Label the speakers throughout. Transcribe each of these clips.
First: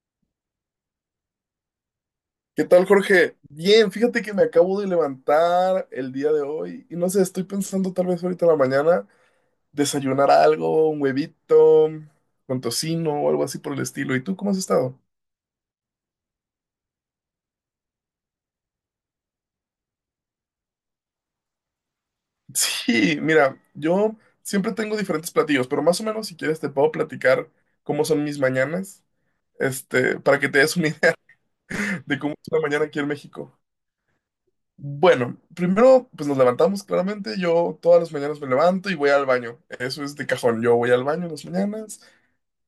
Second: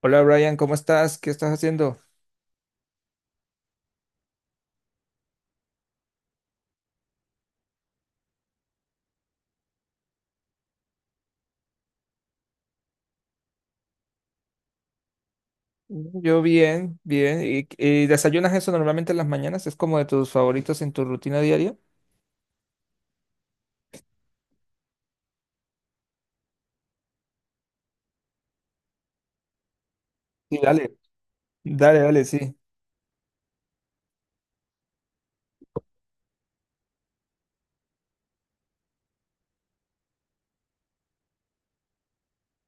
Speaker 1: Hola Brian, ¿cómo estás? ¿Qué estás haciendo?
Speaker 2: ¿Qué tal, Jorge? Bien, fíjate que me acabo de levantar el día de hoy y no sé, estoy pensando tal vez ahorita en la mañana desayunar algo, un huevito con tocino o algo así por el estilo. ¿Y tú cómo has estado?
Speaker 1: Yo bien, bien. ¿Y desayunas eso normalmente en las mañanas? ¿Es como de tus favoritos en tu rutina diaria?
Speaker 2: Sí, mira, yo siempre tengo diferentes platillos, pero más o menos si quieres te puedo platicar cómo son mis mañanas, para que
Speaker 1: Sí,
Speaker 2: te des una
Speaker 1: dale.
Speaker 2: idea
Speaker 1: Dale,
Speaker 2: de
Speaker 1: dale,
Speaker 2: cómo es
Speaker 1: sí.
Speaker 2: una mañana aquí en México. Bueno, primero pues nos levantamos claramente, yo todas las mañanas me levanto y voy al baño, eso es de cajón, yo voy al baño en las mañanas,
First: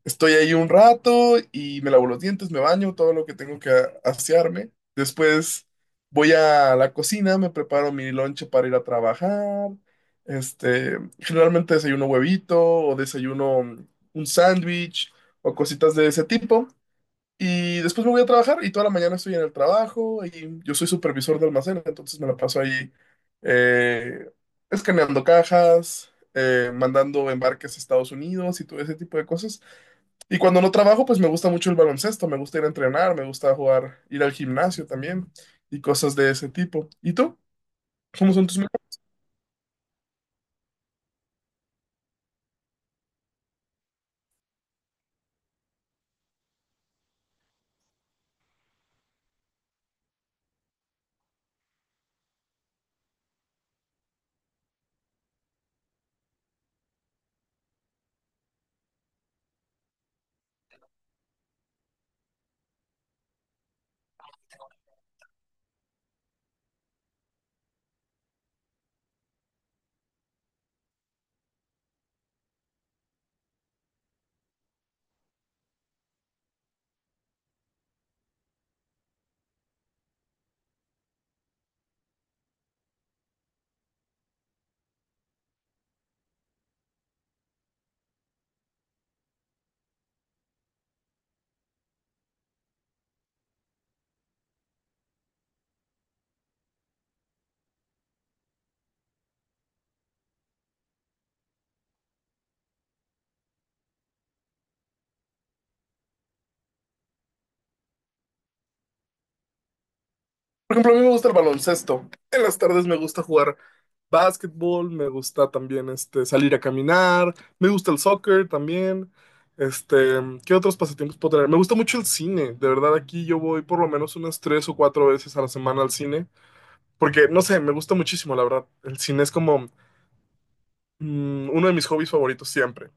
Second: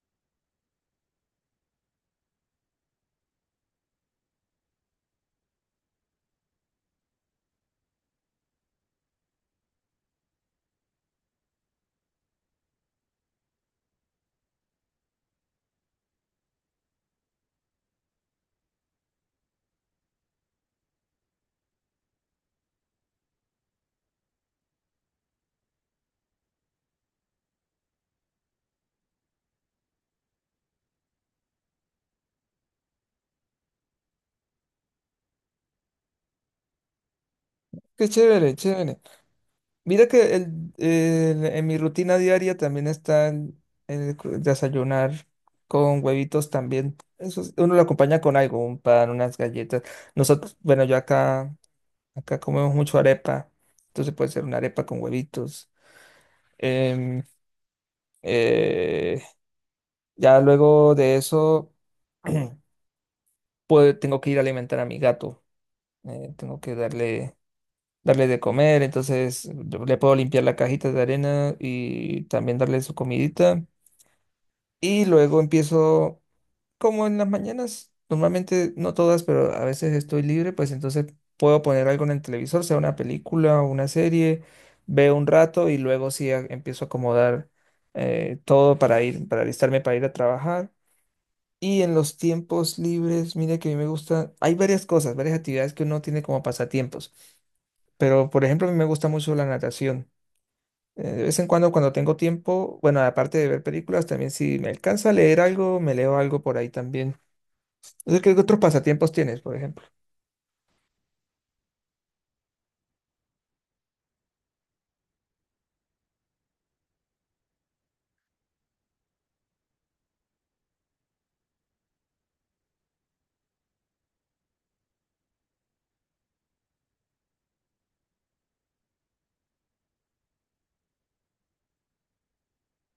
Speaker 2: estoy ahí un rato y me lavo los dientes, me baño, todo lo que tengo que asearme, después voy a la cocina, me preparo mi lonche para ir a trabajar, generalmente desayuno huevito o desayuno un sándwich o cositas de ese tipo. Y después me voy a trabajar y toda la mañana estoy en el trabajo y yo soy supervisor de almacén, entonces me la paso ahí eh, escaneando cajas, mandando embarques a Estados Unidos y todo ese tipo de cosas. Y cuando no trabajo, pues me gusta mucho el baloncesto, me gusta ir a entrenar, me gusta jugar, ir al gimnasio también y cosas de ese tipo. ¿Y tú?
Speaker 1: Qué
Speaker 2: ¿Cómo son
Speaker 1: chévere,
Speaker 2: tus metas?
Speaker 1: chévere. Mira que en mi rutina diaria también está desayunar con huevitos también. Eso uno lo acompaña con algo, un pan, unas galletas. Nosotros, bueno, acá comemos mucho arepa, entonces puede ser una arepa con huevitos. Em, eh, Ya luego de eso, pues tengo que ir a alimentar a mi gato. eh, tengo que darle, darle de comer, entonces yo le puedo limpiar la cajita de arena y también darle su comidita. Y luego como en las mañanas, normalmente no todas, pero a veces estoy libre, pues entonces puedo poner algo en el televisor, sea una película o una serie, veo un rato y luego sí empiezo a acomodar todo para para alistarme para ir a trabajar. Y en los tiempos libres, mira que a mí me gusta, hay varias cosas, varias actividades que uno tiene como pasatiempos, pero por ejemplo a mí me gusta mucho la natación. De vez en cuando cuando tengo tiempo, bueno, aparte de ver películas, también si me alcanza a leer algo, me leo algo por ahí también. O sea, ¿qué otros pasatiempos tienes, por ejemplo?
Speaker 2: Por ejemplo, a mí me gusta el baloncesto. En las tardes me gusta jugar básquetbol, me gusta también salir a caminar, me gusta el soccer también. Este, ¿Qué otros pasatiempos puedo tener? Me gusta mucho el cine, de verdad aquí yo voy por lo menos unas tres o cuatro veces a la semana al cine, porque no sé, me gusta muchísimo, la verdad. El cine es como uno de mis hobbies favoritos siempre.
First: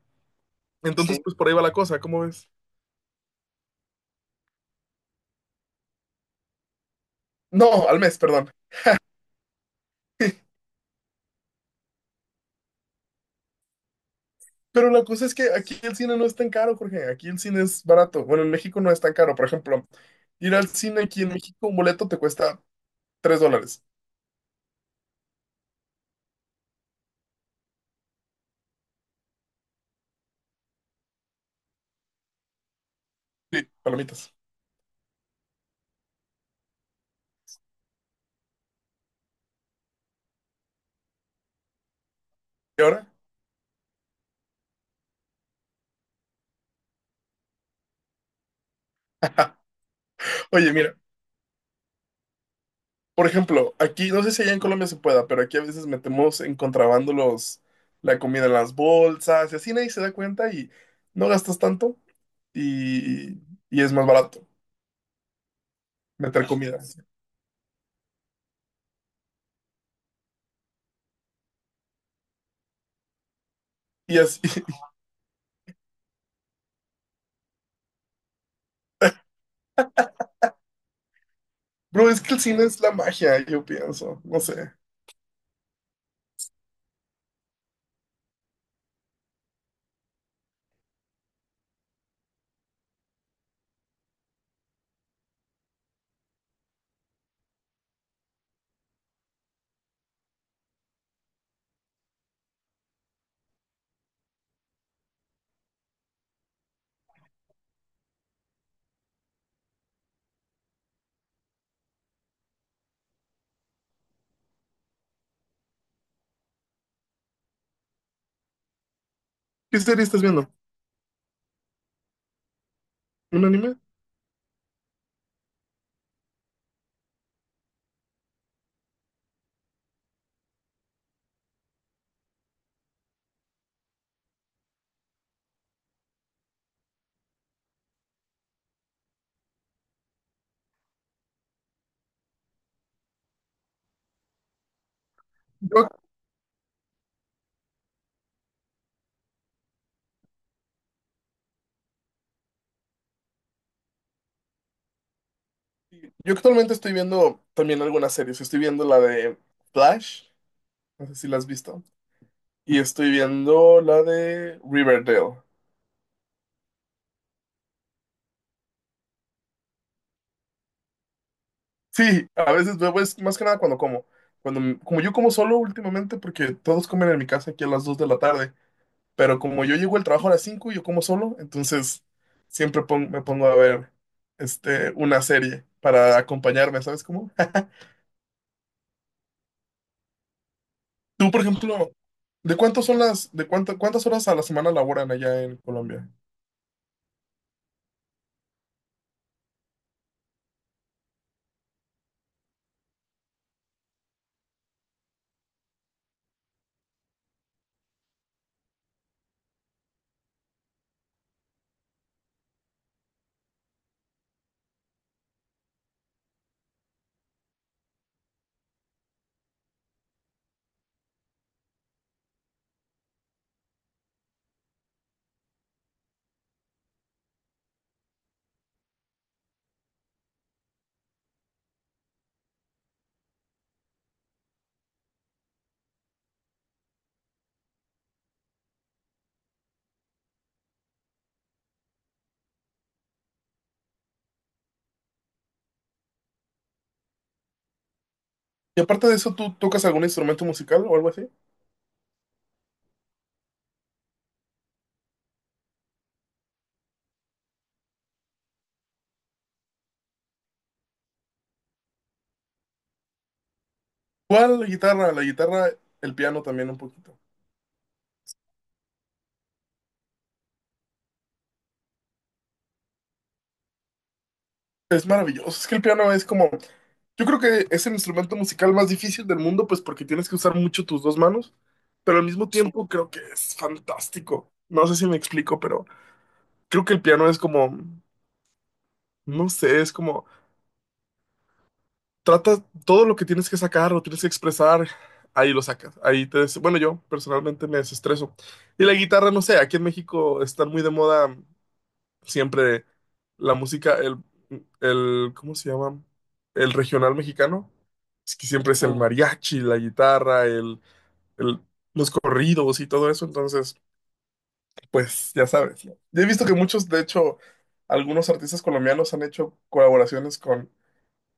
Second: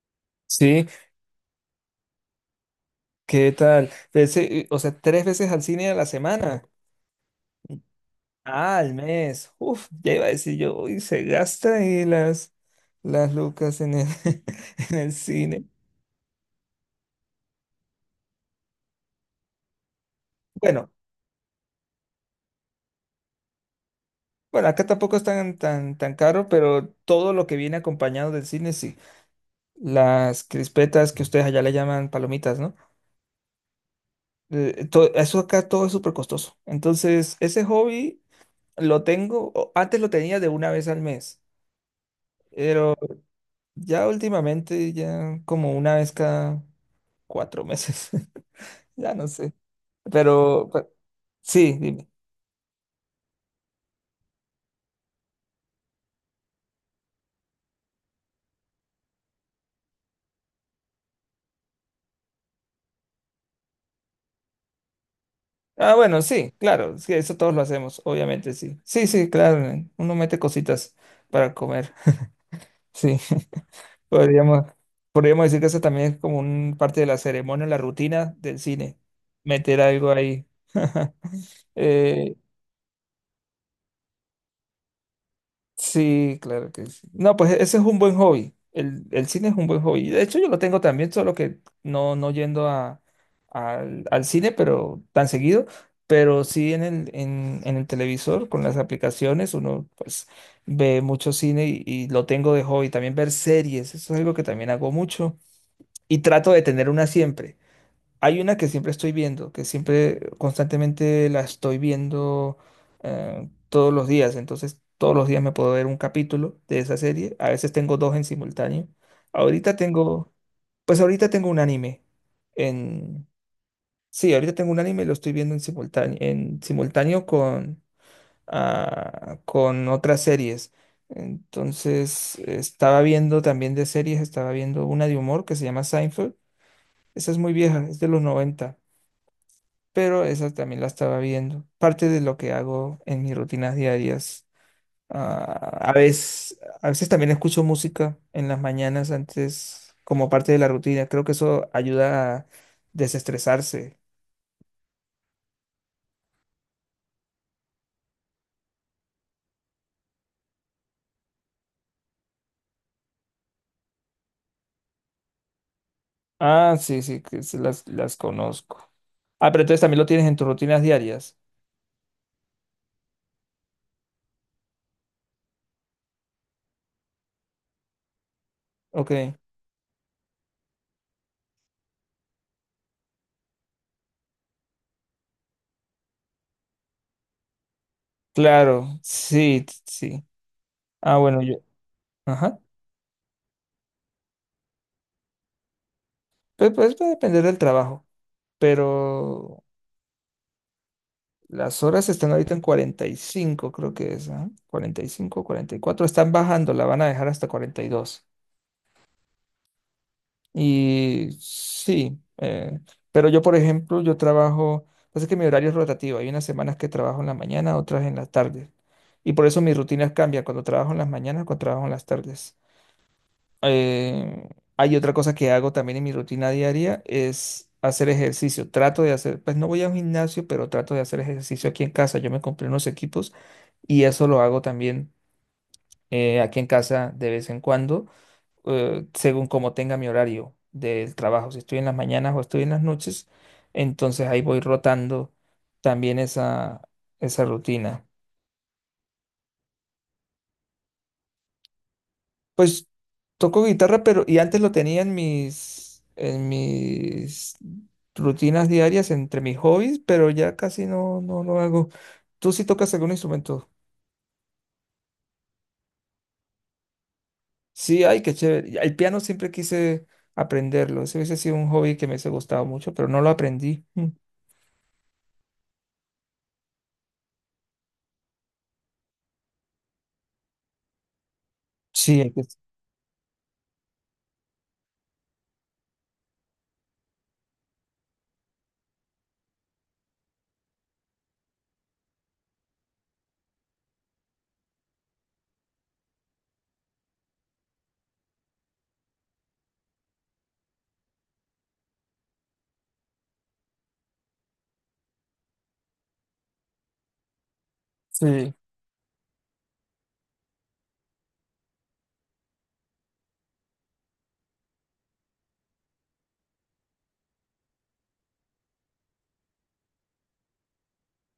Speaker 1: Sí,
Speaker 2: Entonces, sí, pues por ahí va la cosa, ¿cómo ves?
Speaker 1: ¿qué tal? Ese, tres veces al cine a la semana.
Speaker 2: No, al mes, perdón.
Speaker 1: Ah, al mes. Uf, ya iba a decir yo, uy, se gasta ahí las lucas en
Speaker 2: Pero
Speaker 1: en
Speaker 2: la
Speaker 1: el
Speaker 2: cosa es que
Speaker 1: cine.
Speaker 2: aquí el cine no es tan caro, Jorge. Aquí el cine es barato. Bueno, en México no es tan caro. Por ejemplo, ir al
Speaker 1: Bueno.
Speaker 2: cine aquí en México, un boleto te cuesta $3.
Speaker 1: Bueno, acá tampoco es tan caro, pero todo lo que viene acompañado del cine, sí. Las crispetas que ustedes allá le llaman palomitas, ¿no?
Speaker 2: Sí, palomitas.
Speaker 1: Eso acá todo es súper costoso. Entonces, ese hobby lo antes lo tenía de una vez al mes,
Speaker 2: ¿Y
Speaker 1: pero
Speaker 2: ahora?
Speaker 1: ya últimamente, ya como una vez cada cuatro meses, ya no sé. Pero,
Speaker 2: Oye,
Speaker 1: pe-
Speaker 2: mira,
Speaker 1: sí, dime.
Speaker 2: por ejemplo, aquí, no sé si allá en Colombia se pueda, pero aquí a veces metemos en contrabando la comida en las bolsas y así nadie se da cuenta y no gastas tanto y, y es más barato
Speaker 1: Ah, bueno,
Speaker 2: meter
Speaker 1: sí,
Speaker 2: comida.
Speaker 1: claro, sí, eso todos lo hacemos, obviamente, sí. Sí, sí, claro, uno mete cositas para comer. Sí,
Speaker 2: Y así,
Speaker 1: podríamos, podríamos decir que eso también es como un parte de la ceremonia, la rutina del cine, meter algo ahí.
Speaker 2: bro, es que
Speaker 1: Eh,
Speaker 2: el cine es la magia, yo pienso, no sé.
Speaker 1: sí, claro que sí. No, pues ese es un buen hobby. El cine es un buen hobby. De hecho, yo lo tengo también, solo que no yendo al cine, pero tan seguido, pero sí en en el televisor, con las aplicaciones, uno pues ve mucho cine y lo tengo de hobby. También ver series, eso es algo que también hago mucho. Y trato de tener una siempre. Hay una que siempre estoy viendo, que siempre constantemente la estoy viendo todos los días, entonces todos los días me puedo ver un capítulo de esa serie, a veces tengo dos en simultáneo. Ahorita
Speaker 2: ¿Qué serie estás
Speaker 1: tengo,
Speaker 2: viendo?
Speaker 1: pues ahorita tengo un anime en...
Speaker 2: ¿Un anime?
Speaker 1: Sí, ahorita tengo un anime, y lo estoy viendo en simultáneo con, ah, con otras series. Entonces, estaba viendo también de series, estaba viendo una de humor que se llama Seinfeld. Esa es muy vieja, es de los noventa, pero esa también la estaba viendo. Parte de lo que hago en mis rutinas diarias. Ah,
Speaker 2: Yo,
Speaker 1: a veces también escucho música en las mañanas antes como parte de la rutina. Creo que eso ayuda a desestresarse.
Speaker 2: yo actualmente estoy viendo también algunas series, estoy viendo la de Flash, no sé si la has visto, y estoy viendo la de Riverdale.
Speaker 1: Ah, sí, sí, que sí las conozco. Ah, pero entonces también lo tienes en tus rutinas diarias.
Speaker 2: Sí, a veces luego es más que nada cuando como. Como yo como solo últimamente, porque todos comen en mi casa aquí a las 2 de la tarde,
Speaker 1: Ok,
Speaker 2: pero como yo llego al trabajo a las 5 y yo como solo, entonces siempre me pongo a ver una serie para acompañarme, ¿sabes cómo?
Speaker 1: claro, sí, sí. Ah,
Speaker 2: Tú, por
Speaker 1: bueno, yo.
Speaker 2: ejemplo, ¿de
Speaker 1: Ajá.
Speaker 2: cuántos son las, de cuánto- ¿cuántas horas a la semana laboran allá en Colombia?
Speaker 1: Pues va a depender del trabajo, pero las horas están ahorita en 45, creo que es, ¿ah? 45, 44. Están bajando, la van a dejar hasta 42. Y dos. Y sí, pero yo, por ejemplo, pasa que mi horario es rotativo. Hay unas semanas que trabajo en la mañana, otras en la tarde. Y por eso mis rutinas cambian cuando trabajo en las mañanas, cuando trabajo en las tardes. Eh, hay otra cosa que hago también en mi rutina diaria, es hacer ejercicio. Trato de hacer, pues no voy a un gimnasio, pero trato de hacer ejercicio aquí en casa. Yo me compré unos equipos y eso lo hago también aquí en casa de vez en cuando, según como tenga mi horario del trabajo. Si estoy en las mañanas o estoy en las noches, entonces ahí voy rotando también esa rutina.
Speaker 2: Y aparte de eso, ¿tú tocas algún instrumento musical o algo así?
Speaker 1: Pues toco guitarra, pero y antes lo tenía en mis rutinas diarias entre mis hobbies, pero ya casi no lo hago. ¿Tú sí tocas algún instrumento?
Speaker 2: ¿Cuál? La guitarra, el piano también un poquito.
Speaker 1: Sí, ay, qué chévere. Y el piano siempre quise aprenderlo. Ese hubiese sido un hobby que me hubiese gustado mucho, pero no lo aprendí. Mm.
Speaker 2: Es maravilloso. Es que el piano es como, yo creo que es el instrumento musical más difícil del mundo, pues porque tienes que usar mucho tus dos manos, pero
Speaker 1: Sí,
Speaker 2: al
Speaker 1: hay que-
Speaker 2: mismo, sí, tiempo creo que es fantástico. No sé si me explico, pero creo que el piano es como, no sé, es como, trata todo lo que tienes que sacar lo tienes que expresar, ahí lo sacas. Bueno, yo personalmente me desestreso. Y la guitarra, no sé, aquí en México están muy de moda siempre la música, el, ¿cómo se llama? El regional mexicano. Es que
Speaker 1: sí,
Speaker 2: siempre es el, ujú, mariachi, la guitarra, el- los corridos y todo eso. Entonces, pues ya sabes, ¿no? Yo he visto que muchos, de hecho, algunos artistas colombianos han hecho colaboraciones con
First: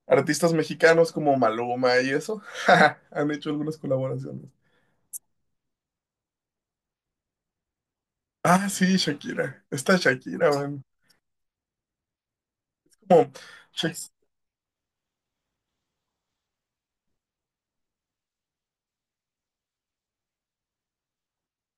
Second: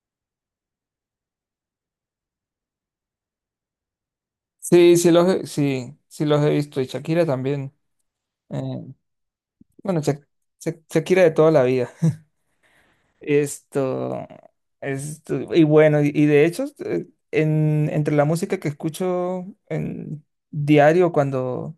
Speaker 2: artistas mexicanos como Maluma y eso. Han hecho algunas colaboraciones.
Speaker 1: sí los he visto y Shakira también. Eh,
Speaker 2: Ah, sí, Shakira. Esta
Speaker 1: bueno,
Speaker 2: Shakira, man.
Speaker 1: Shakira de toda la vida.
Speaker 2: Como, Shak-
Speaker 1: Esto, y bueno, y de hecho, entre la música que escucho en diario, cuando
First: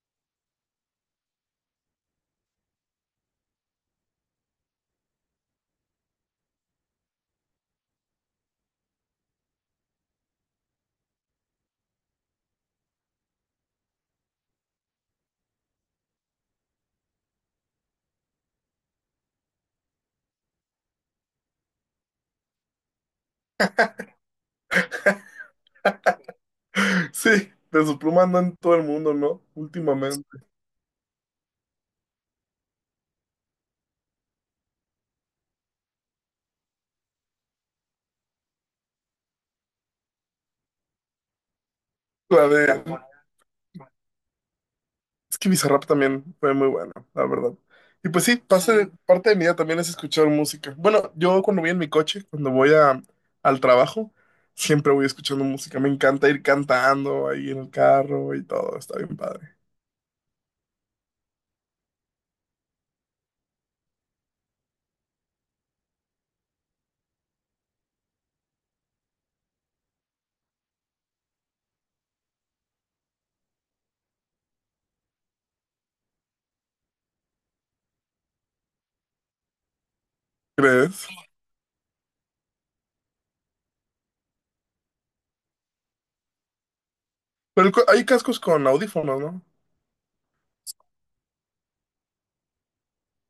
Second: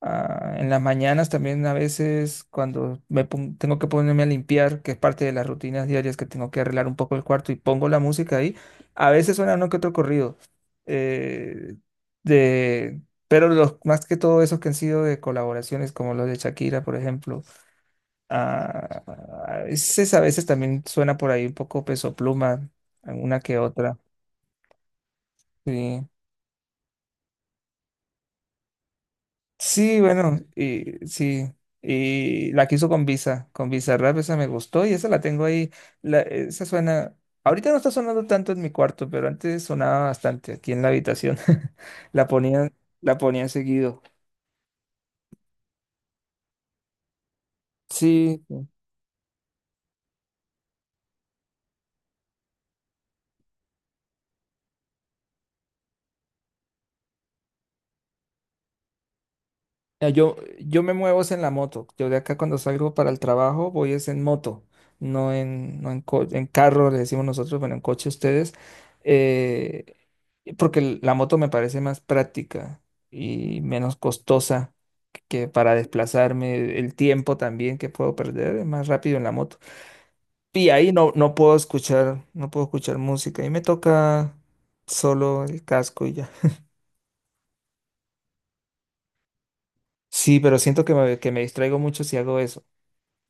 Speaker 1: ah, en las mañanas también a veces, cuando tengo que ponerme a limpiar, que es parte de las rutinas diarias que tengo que arreglar un poco el cuarto y pongo la música ahí, a veces suena uno que otro corrido, eh, de, pero más que todo esos que han sido de colaboraciones, como los de Shakira, por ejemplo. Ah, a veces también suena por ahí un poco Peso Pluma, alguna que otra. Sí,
Speaker 2: sí, de su pluma andan en todo el mundo, ¿no?
Speaker 1: sí,
Speaker 2: Últimamente.
Speaker 1: bueno, y sí. Y la quiso con Visa, con Bizarrap, esa me gustó y esa la tengo ahí. Esa suena. Ahorita no está sonando tanto en mi cuarto, pero antes sonaba bastante aquí en la habitación. La
Speaker 2: La
Speaker 1: ponían,
Speaker 2: de...
Speaker 1: la ponían seguido.
Speaker 2: Es que Bizarrap también fue muy bueno, la verdad. Y pues sí,
Speaker 1: Sí,
Speaker 2: parte de, sí, parte de mi día también es escuchar música. Bueno, yo cuando voy en mi coche, cuando voy al trabajo, siempre voy escuchando música. Me encanta ir cantando ahí en el carro y todo. Está bien padre.
Speaker 1: ya, yo me muevo es en la moto. Yo de acá cuando salgo para el trabajo voy es en moto, no en, no en, co- en carro, le decimos nosotros, bueno, en coche ustedes, eh, porque la moto me parece más práctica y menos costosa, que para desplazarme, el tiempo también que puedo perder es más rápido en la moto. Y ahí
Speaker 2: ¿Crees?
Speaker 1: no puedo escuchar música y me toca solo el casco y ya.
Speaker 2: Pero hay cascos con audífonos, ¿no?
Speaker 1: Sí, pero siento que que me distraigo mucho si hago eso.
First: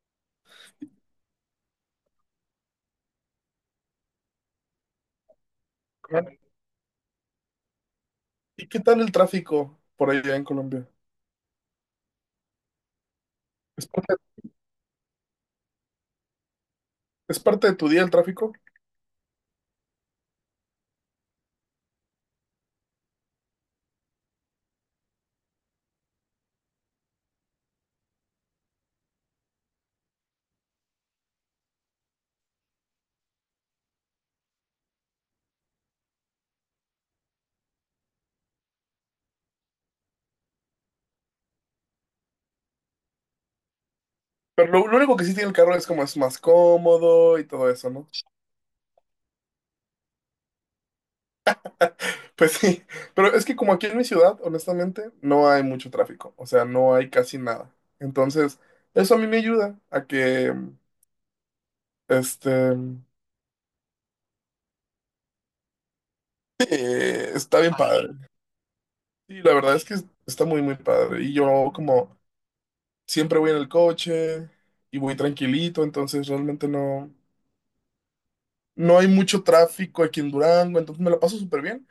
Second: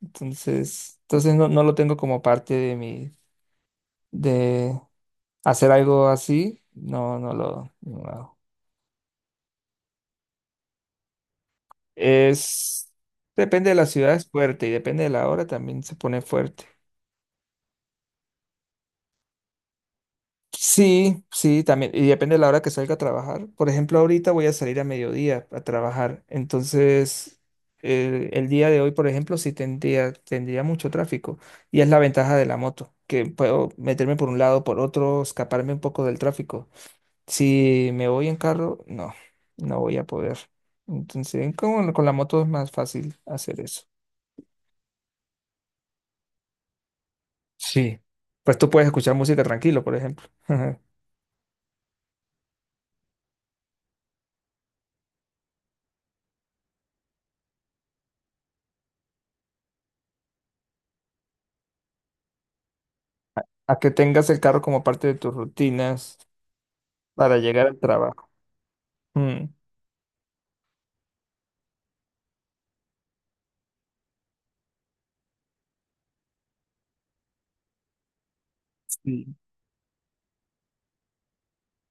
Speaker 1: Entonces no, no lo tengo como parte de de hacer algo
Speaker 2: Claro.
Speaker 1: así, no lo hago.
Speaker 2: ¿Y qué tal el tráfico por allá en Colombia?
Speaker 1: Es, depende de la
Speaker 2: ¿Es
Speaker 1: ciudad,
Speaker 2: parte,
Speaker 1: es fuerte, y depende de la hora también se pone fuerte.
Speaker 2: es parte de tu día el tráfico?
Speaker 1: Sí, sí, también, y depende de la hora que salga a trabajar. Por ejemplo, ahorita voy a salir a mediodía a trabajar, entonces el día de hoy, por ejemplo, sí tendría mucho tráfico, y es la ventaja de la moto, que puedo meterme por un lado, por otro, escaparme un poco del tráfico. Si me voy en carro, no, no voy a poder. Entonces, con la moto es más fácil hacer eso.
Speaker 2: Pero lo único que sí tiene el carro es como es más cómodo y todo eso,
Speaker 1: Sí.
Speaker 2: ¿no?
Speaker 1: Pues tú puedes escuchar música tranquilo, por ejemplo.
Speaker 2: Pues sí, pero es que como aquí en mi ciudad, honestamente, no hay mucho tráfico, o sea, no hay casi nada. Entonces, eso a mí me ayuda a este,
Speaker 1: A que tengas el carro como parte de tus rutinas para
Speaker 2: está
Speaker 1: llegar
Speaker 2: bien
Speaker 1: al
Speaker 2: padre.
Speaker 1: trabajo.
Speaker 2: Sí,
Speaker 1: Mm.
Speaker 2: la verdad es que está muy, muy padre. Y yo como siempre voy en el coche y voy tranquilito, entonces realmente no hay
Speaker 1: Sí.
Speaker 2: mucho tráfico aquí en Durango, entonces me la paso súper bien.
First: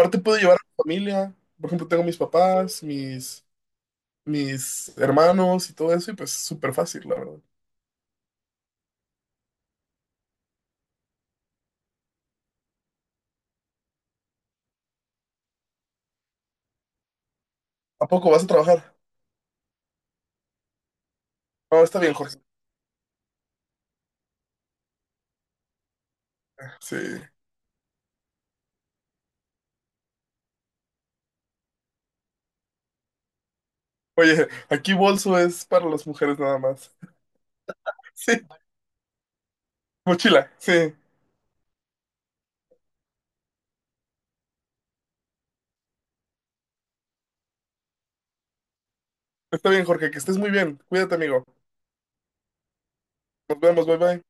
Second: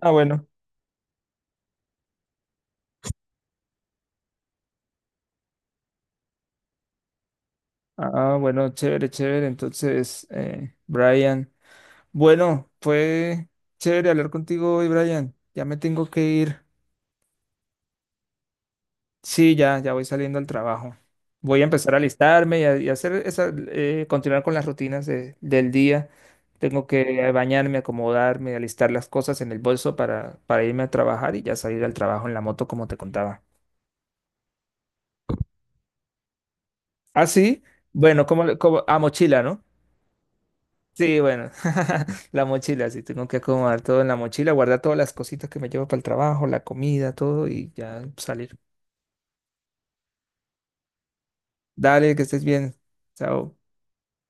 Speaker 1: Ah,
Speaker 2: puedo
Speaker 1: bueno.
Speaker 2: llevar a mi familia, por ejemplo, tengo mis papás, mis hermanos y todo eso, y pues súper fácil, la verdad.
Speaker 1: Ah, bueno, chévere, chévere. Entonces, Brian. Bueno, fue chévere hablar contigo hoy, Brian. Ya me tengo que ir.
Speaker 2: ¿A poco vas a trabajar?
Speaker 1: Sí, ya voy saliendo al trabajo. Voy a
Speaker 2: No,
Speaker 1: empezar a
Speaker 2: está bien, Jorge.
Speaker 1: alistarme y a hacer esa, continuar con las rutinas del día. Tengo
Speaker 2: Sí.
Speaker 1: que bañarme, acomodarme, alistar las cosas en el bolso para irme a trabajar y ya salir al trabajo en la moto, como te contaba.
Speaker 2: Oye, aquí bolso es para las mujeres nada más.
Speaker 1: Ah, sí, bueno,
Speaker 2: Sí,
Speaker 1: como a mochila, ¿no?
Speaker 2: mochila, sí.
Speaker 1: Sí, bueno, la mochila, sí, tengo que acomodar todo en la mochila, guardar todas las cositas que me llevo para el trabajo, la comida, todo y ya salir.
Speaker 2: Está bien, Jorge, que estés muy bien. Cuídate, amigo.
Speaker 1: Dale, que estés bien. Chao.
Speaker 2: Nos vemos, bye bye.